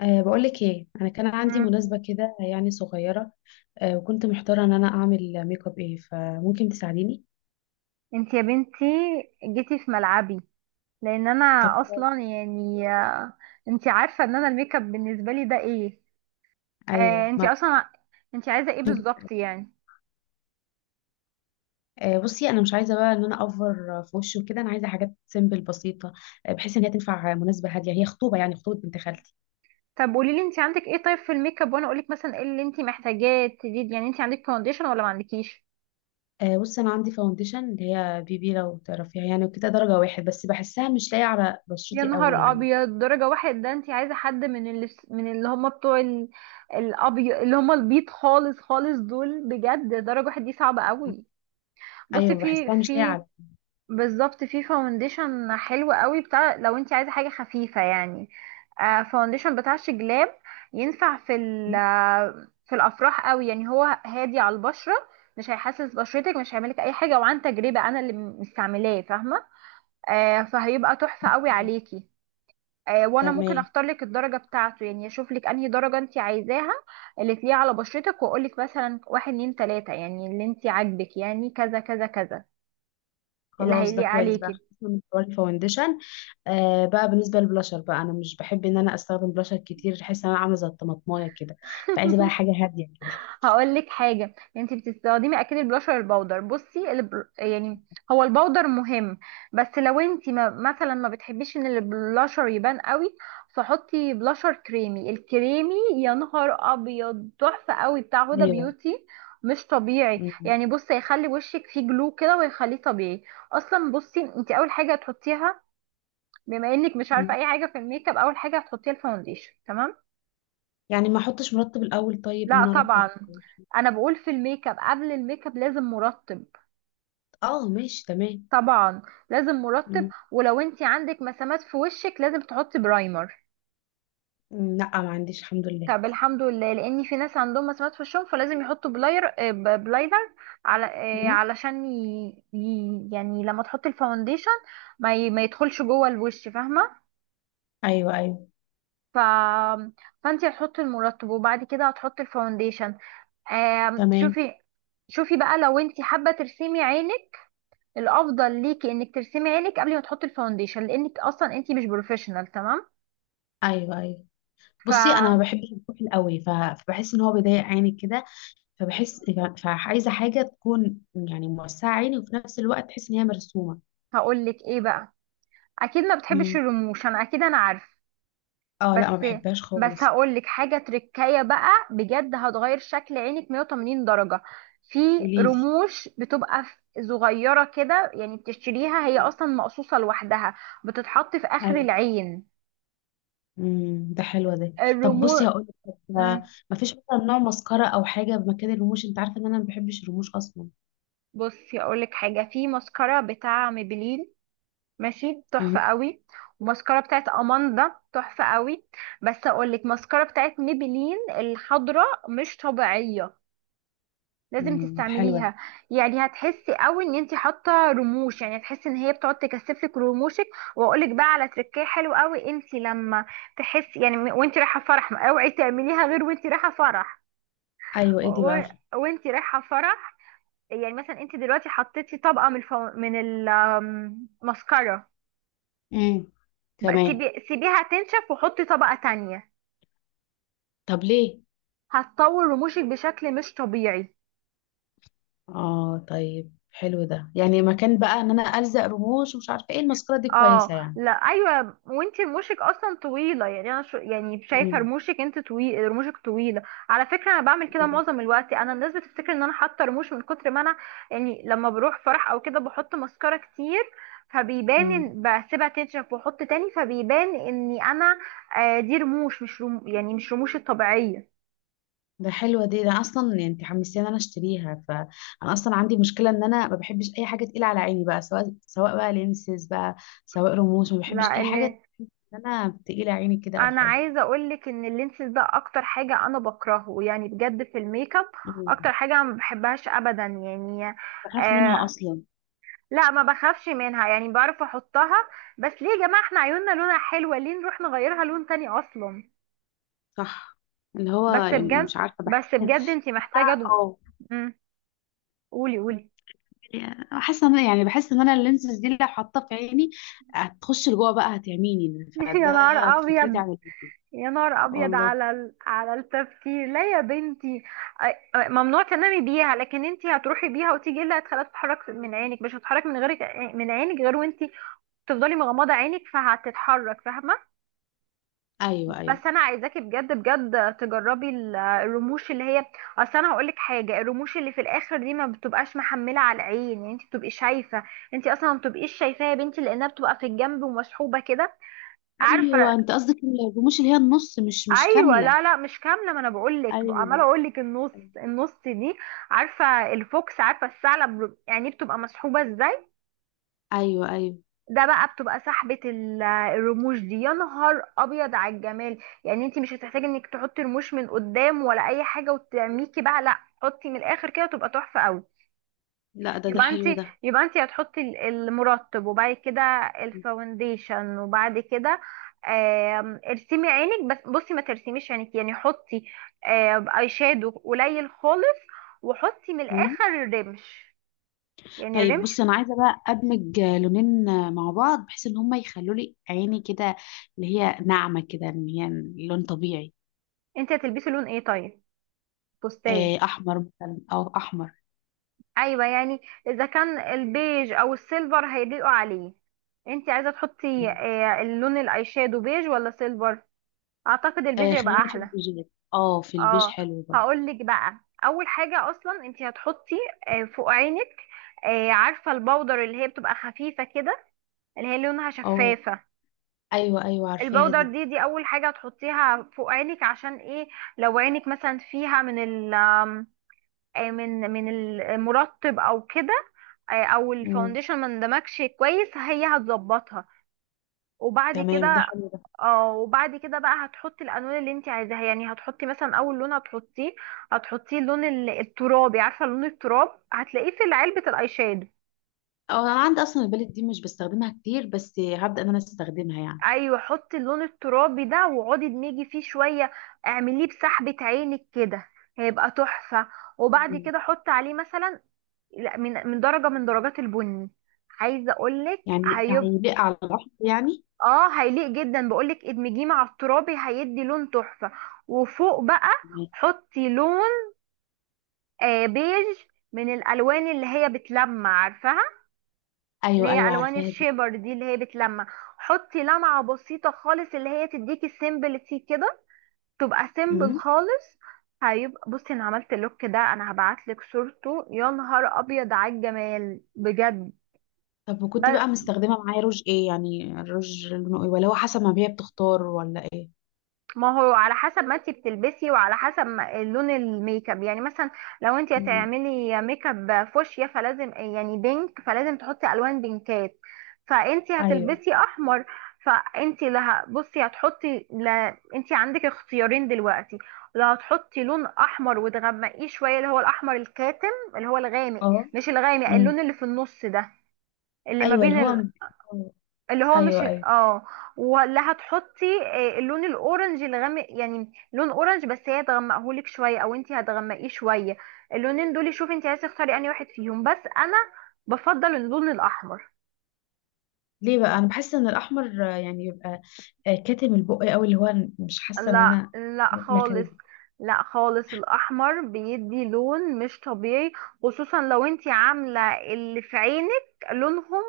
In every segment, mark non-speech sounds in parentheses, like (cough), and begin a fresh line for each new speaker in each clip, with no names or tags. أه بقولك ايه، انا كان عندي
مم.
مناسبة كده يعني صغيرة. أه وكنت محتارة ان انا اعمل ميك اب ايه، فممكن تساعديني؟
انت يا بنتي، جيتي في ملعبي، لان انا
طب كويس.
اصلا يعني انت عارفه ان انا الميك اب بالنسبه لي ده ايه؟ آه
ايوه
انت
ما.
اصلا انت عايزه ايه بالظبط يعني؟
أه بصي، انا مش عايزة بقى ان انا اوفر في وشي وكده، انا عايزة حاجات سيمبل بسيطة. أه بحيث ان هي تنفع مناسبة هادية، هي خطوبة يعني خطوبة بنت خالتي.
طب قولي لي، انت عندك ايه طيب في الميك اب، وانا اقول لك مثلا ايه اللي انت محتاجاه تزيد. يعني انت عندك فاونديشن ولا ما عندكيش؟
أه بصي، انا عندي فاونديشن اللي هي بي بي لو تعرفيها يعني، وكده درجة واحد، بس بحسها مش لايقة على
يا
بشرتي قوي
نهار
يعني.
ابيض، درجه واحد؟ ده انت عايزه حد من اللي هم بتوع ال- الابيض، اللي هم البيض خالص خالص. دول بجد درجه واحد دي صعبه قوي. بصي،
ايوه،
في
بحسها مش لايقة
في
على.
بالظبط في فاونديشن حلو قوي بتاع، لو انت عايزه حاجه خفيفه يعني. فاونديشن بتاع شجلاب ينفع في ال- آه، في الافراح قوي. يعني هو هادي على البشره، مش هيحسس بشرتك، مش هيعملك اي حاجه، وعن تجربه انا اللي مستعملاه، فاهمه؟ فهيبقى تحفه قوي عليكي. وانا ممكن
تمام.
اختار لك الدرجه بتاعته، يعني اشوف لك انهي درجه انت عايزاها اللي تليق على بشرتك، واقول لك مثلا واحد اتنين تلاته، يعني اللي انت عاجبك، يعني كذا كذا كذا، اللي
خلاص، ده
هيليق
كويس بقى،
عليكي.
خلصنا من حوار الفاونديشن. آه بقى بالنسبه للبلاشر بقى، انا مش بحب ان انا استخدم بلاشر كتير، بحس ان انا عامله زي الطماطمايه كده. فعايزه بقى حاجه
(laughs)
هاديه كده.
هقول لك حاجه. انت بتستخدمي اكيد البلاشر البودر. بصي، الب... يعني هو البودر مهم، بس لو انت ما... مثلا ما بتحبيش ان البلاشر يبان قوي، فحطي بلاشر كريمي. الكريمي، يا نهار ابيض، تحفه قوي، بتاع
(laughs)
هدى
ايوه.
بيوتي، مش طبيعي
م-
يعني. بصي، هيخلي وشك فيه جلو كده ويخليه طبيعي. اصلا بصي، انت اول حاجه هتحطيها، بما انك مش عارفه
م.
اي حاجه في الميك اب، اول حاجه هتحطيها الفاونديشن، تمام؟
يعني ما احطش مرطب الاول، طيب ان
لا
انا ارطب؟
طبعا، انا بقول في الميك اب، قبل الميك اب لازم مرطب.
اه، ماشي تمام.
طبعا، لازم مرطب.
م.
ولو انت عندك مسامات في وشك لازم تحطي برايمر.
م، لا ما عنديش الحمد لله.
طب الحمد لله. لان في ناس عندهم مسامات في وشهم، فلازم يحطوا بلاير، بلايدر، على
م.
علشان يعني لما تحطي الفاونديشن، ما يدخلش جوه الوش، فاهمه؟
ايوه، ايوه.
ف... فانت هتحطي المرطب وبعد كده هتحطي الفاونديشن.
تمام.
شوفي، شوفي بقى، لو انت حابه ترسمي عينك، الافضل ليكي انك ترسمي عينك قبل ما تحطي الفاونديشن، لانك اصلا انتي مش بروفيشنال، تمام؟
ايوه، ايوه، بصي انا ما بحبش الكحل قوي فبحس ان هو بيضايق عيني كده. فبحس فعايزه حاجه تكون يعني موسعه عيني، وفي نفس الوقت تحس ان هي مرسومه.
فهقول لك ايه بقى. اكيد ما بتحبش
م.
الرموش، انا اكيد، انا عارف.
اه، لا ما
بس،
بحبهاش خالص.
هقول لك حاجه تركية بقى، بجد هتغير شكل عينك 180 درجه. في
قوليلي.
رموش بتبقى ف- صغيره كده يعني، بتشتريها هي اصلا مقصوصه لوحدها، بتتحط في اخر
ايوه.
العين،
امم، ده حلو ده. طب
الرموش.
بصي هقول لك، ما فيش مثلا نوع مسكره او حاجه بمكان الرموش؟ انت عارفه ان انا ما بحبش الرموش اصلا.
بصي، اقول لك حاجه، في ماسكارا بتاع ميبلين ماشي، تحفة
امم.
قوي. وماسكارا بتاعت أماندا تحفة قوي. بس أقولك، ماسكارا بتاعت ميبلين الحضراء مش طبيعية، لازم
امم، ده حلو ده.
تستعمليها. يعني هتحسي قوي ان انتي حاطه رموش، يعني هتحسي ان هي بتقعد تكثفلك رموشك. واقولك بقى على تركيه حلو قوي، انتي لما تحسي يعني، وانتي رايحه فرح، ما اوعي تعمليها غير وانتي رايحه فرح،
ايوه،
و...
ايه دي
و-
بقى؟
وانتي رايحه فرح. يعني مثلا انتي دلوقتي حطيتي طبقه من من الماسكارا،
امم.
بقى
تمام.
سيبيها تنشف وحطي طبقة تانية،
طب ليه؟
هتطول رموشك بشكل مش طبيعي.
اه، طيب حلو ده، يعني مكان بقى ان انا الزق رموش ومش عارفه ايه، المسكره دي
اه
كويسه يعني.
لا، ايوه، وانتي رموشك اصلا طويله، يعني انا شو، يعني شايفه رموشك، انت طويل، رموشك طويله. على فكره، انا بعمل كده معظم الوقت. انا الناس بتفتكر ان انا حاطه رموش من كتر ما انا، يعني لما بروح فرح او كده، بحط ماسكارا كتير فبيبان.
امم،
بسيبها تنشف واحط تاني فبيبان اني انا، دي رموش، مش رم... يعني مش رموش الطبيعيه.
ده حلوة دي، ده أنا اصلا يعني انت حمستيني ان انا اشتريها، فانا اصلا عندي مشكلة ان انا ما بحبش اي حاجة تقيلة على عيني بقى، سواء بقى لينسز بقى، سواء رموش، ما
لا،
بحبش اي حاجة، ان انا تقيلة عيني كده او
انا
حاجة.
عايزه اقولك ان اللينسز ده اكتر حاجه انا بكرهه يعني بجد في الميك اب.
مم.
اكتر حاجه أنا ما بحبهاش ابدا يعني.
بخاف منها
آه،
اصلا.
لا ما بخافش منها، يعني بعرف احطها. بس ليه يا جماعه، احنا عيوننا لونها حلوه، ليه نروح نغيرها لون تاني اصلا؟
صح. اللي هو
بس
يعني
بجد،
مش عارفه، بحس
بس
إن
بجد انتي محتاجه
اه،
مم. قولي قولي.
حاسه ان يعني بحس ان انا اللينسز دي لو حاطاه في عيني، هتخش لجوه بقى، هتعميني
(laughs) يا نهار
فده، فكرتي
ابيض،
عن
يا نهار ابيض
والله.
على على التفكير. لا يا بنتي، ممنوع تنامي بيها. لكن انت هتروحي بيها وتيجي، إيه اللي هتخليها تتحرك من عينك؟ مش هتتحرك من غيرك، من عينك، غير وانت تفضلي مغمضه عينك فهتتحرك، فاهمه؟
ايوه، ايوه،
بس انا عايزاكي بجد بجد تجربي ال- الرموش اللي هي، اصل انا هقول لك حاجه، الرموش اللي في الاخر دي ما بتبقاش محمله على العين، يعني انت بتبقي شايفه، انت اصلا ما بتبقيش شايفاها يا بنتي، لانها بتبقى في الجنب ومسحوبه كده،
ايوه،
عارفه؟
انت قصدك الرموش اللي هي النص، مش
ايوه،
كامله.
لا لا، مش كامله، ما انا بقول لك، عماله
ايوه،
اقول لك النص، النص دي. عارفه الفوكس؟ عارفه الثعلب؟ يعني بتبقى مسحوبه ازاي،
ايوه. ايوه،
ده بقى بتبقى سحبه ال- الرموش دي. يا نهار ابيض على الجمال. يعني انت مش هتحتاجي انك تحطي رموش من قدام ولا اي حاجه وتعميكي بقى، لا، حطي من الاخر كده تبقى تحفه قوي.
لا ده
يبقى انت
حلو ده.
يبقى انت هتحطي ال- المرطب، وبعد كده الفاونديشن، وبعد كده ارسمي عينك. بس بصي، ما ترسميش عينك، يعني حطي اي شادو قليل خالص، وحطي من
مم.
الاخر الرمش، يعني
طيب بصي،
الرمش.
انا عايزه بقى ادمج لونين مع بعض، بحيث ان هما يخلوا لي عيني كده، اللي هي ناعمه كده، ان هي لون طبيعي.
انت هتلبسي لون ايه طيب؟ فستان؟
آه، احمر مثلا او احمر.
ايوه يعني، اذا كان البيج او السيلفر هيليقوا عليه، انت عايزه تحطي
مم.
اللون الاي شادو بيج ولا سيلفر؟ اعتقد البيج
آه،
يبقى
خلينا في
احلى.
البيجات، اه في البيج
اه،
حلو برضه.
هقول لك بقى. اول حاجه اصلا انت هتحطي فوق عينك، عارفه البودر اللي هي بتبقى خفيفه كده، اللي هي لونها
اه.
شفافه؟
ايوه، ايوه عارفاها
البودر
دي.
دي اول حاجه هتحطيها فوق عينك، عشان ايه؟ لو عينك مثلا فيها من ال من المرطب او كده، او
مم.
الفاونديشن ما اندمجش كويس، هي هتظبطها. وبعد
تمام، ده
كده،
حلو ده.
اه، وبعد كده بقى هتحطي الالوان اللي انت عايزاها. يعني هتحطي مثلا اول لون هتحطيه، اللون ال- الترابي، عارفه لون التراب؟ هتلاقيه في علبه الاي شادو.
اه، انا عندي اصلا البالت دي مش بستخدمها كتير، بس هبدا ان انا استخدمها يعني.
ايوه، حطي اللون الترابي ده، واقعدي ادمجي فيه شويه، اعمليه بسحبه عينك كده، هيبقى تحفه. وبعد
مم.
كده حطي عليه مثلا، لا، من درجه من درجات البني. عايزه اقولك
يعني
هيبقى،
هيليق على الاحمر يعني؟
اه، هيليق جدا. بقولك ادمجيه مع الترابي، هيدي لون تحفة. وفوق بقى حطي لون بيج، من الالوان اللي هي بتلمع، عارفاها اللي
ايوه،
هي
ايوه
الوان
عارفاها دي.
الشيبر دي اللي هي بتلمع. حطي لمعة بسيطة خالص، اللي هي تديكي سيمبلتي كده، تبقى سيمبل
امم.
خالص. هيبقى، بصي انا عملت اللوك ده، انا هبعتلك صورته، يا نهار ابيض على الجمال بجد.
طب وكنت بقى مستخدمه معايا روج ايه؟ يعني الروج لونه ايه، ولا هو حسب ما هي بتختار، ولا ايه؟
ما هو على حسب ما انت بتلبسي، وعلى حسب لون الميك اب، يعني مثلا لو انت
مم.
هتعملي ميك اب فوشيا فلازم، يعني بينك، فلازم تحطي الوان بينكات. فانت
ايوه.
هتلبسي احمر، فانت لا، بصي، هتحطي، لا، انت عندك اختيارين دلوقتي. لا، هتحطي لون احمر وتغمقيه شويه، اللي هو الاحمر الكاتم، اللي هو الغامق.
اه.
مش الغامق،
امم.
اللون اللي في النص ده، اللي ما
ايوه اللي هو
بين،
آه.
اللي هو مش،
ايوه، ايوه.
ولا هتحطي اللون الاورنج الغامق، يعني لون اورنج بس هي تغمقهولك شويه، او انت هتغمقيه شويه. اللونين دول، شوفي انت عايزه تختاري انهي واحد فيهم، بس انا بفضل اللون الاحمر.
ليه بقى؟ انا بحس ان الاحمر يعني بيبقى كاتم البق قوي، اللي هو مش حاسه ان
لا
انا
لا
واكله
خالص،
كلب.
لا خالص، الاحمر بيدي لون مش طبيعي، خصوصا لو انت عامله اللي في عينك لونهم،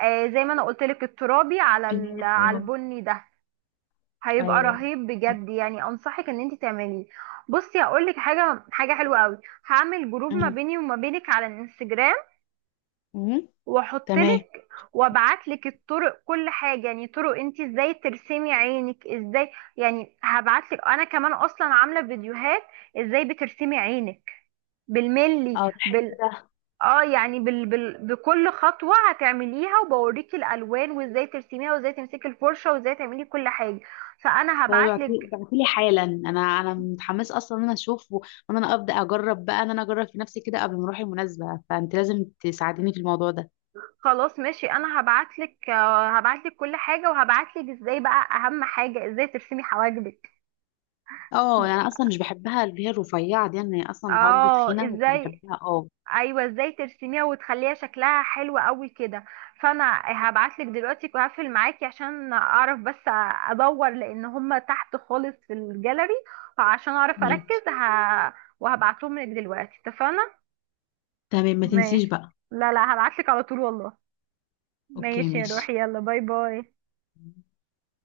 زي ما انا قلت لك، الترابي على ال- على
آه.
البني ده، هيبقى
ايوه.
رهيب بجد، يعني انصحك ان انت تعمليه. بصي، هقولك حاجه حلوه قوي. هعمل جروب ما
امم.
بيني وما بينك على الانستجرام،
امم.
واحط
تمام.
لك وابعت لك الطرق، كل حاجه، يعني طرق، انت ازاي ترسمي عينك ازاي. يعني هبعت لك، انا كمان اصلا عامله فيديوهات ازاي بترسمي عينك بالملي،
اه، ده حلو ده.
اه، يعني بكل خطوه هتعمليها، وبوريكي الالوان، وازاي ترسميها، وازاي تمسكي الفرشه، وازاي تعملي كل حاجه. فانا هبعت لك.
فبعتلي حالا، انا متحمسه اصلا ان انا اشوفه، وان انا ابدا اجرب بقى ان انا اجرب في نفسي كده، قبل ما اروح المناسبه، فانت لازم تساعديني في الموضوع ده.
خلاص ماشي، انا هبعتلك كل حاجة، وهبعتلك ازاي بقى، اهم حاجة ازاي ترسمي حواجبك.
اه، يعني انا اصلا مش بحبها اللي هي الرفيعه دي، انا اصلا عاجبي
اه
تخينه، بس
ازاي،
بحبها اه.
ايوه، ازاي ترسميها وتخليها شكلها حلو قوي كده. فانا هبعتلك دلوقتي وهقفل معاكي، عشان اعرف بس ادور، لان هما تحت خالص في الجاليري، فعشان اعرف
ماشي.
اركز وهبعتهم لك دلوقتي، اتفقنا؟
تمام، ما تنسيش
ماشي،
بقى.
لا لا، هبعتلك على طول والله.
اوكي،
ماشي يا
ماشي.
روحي، يلا باي باي.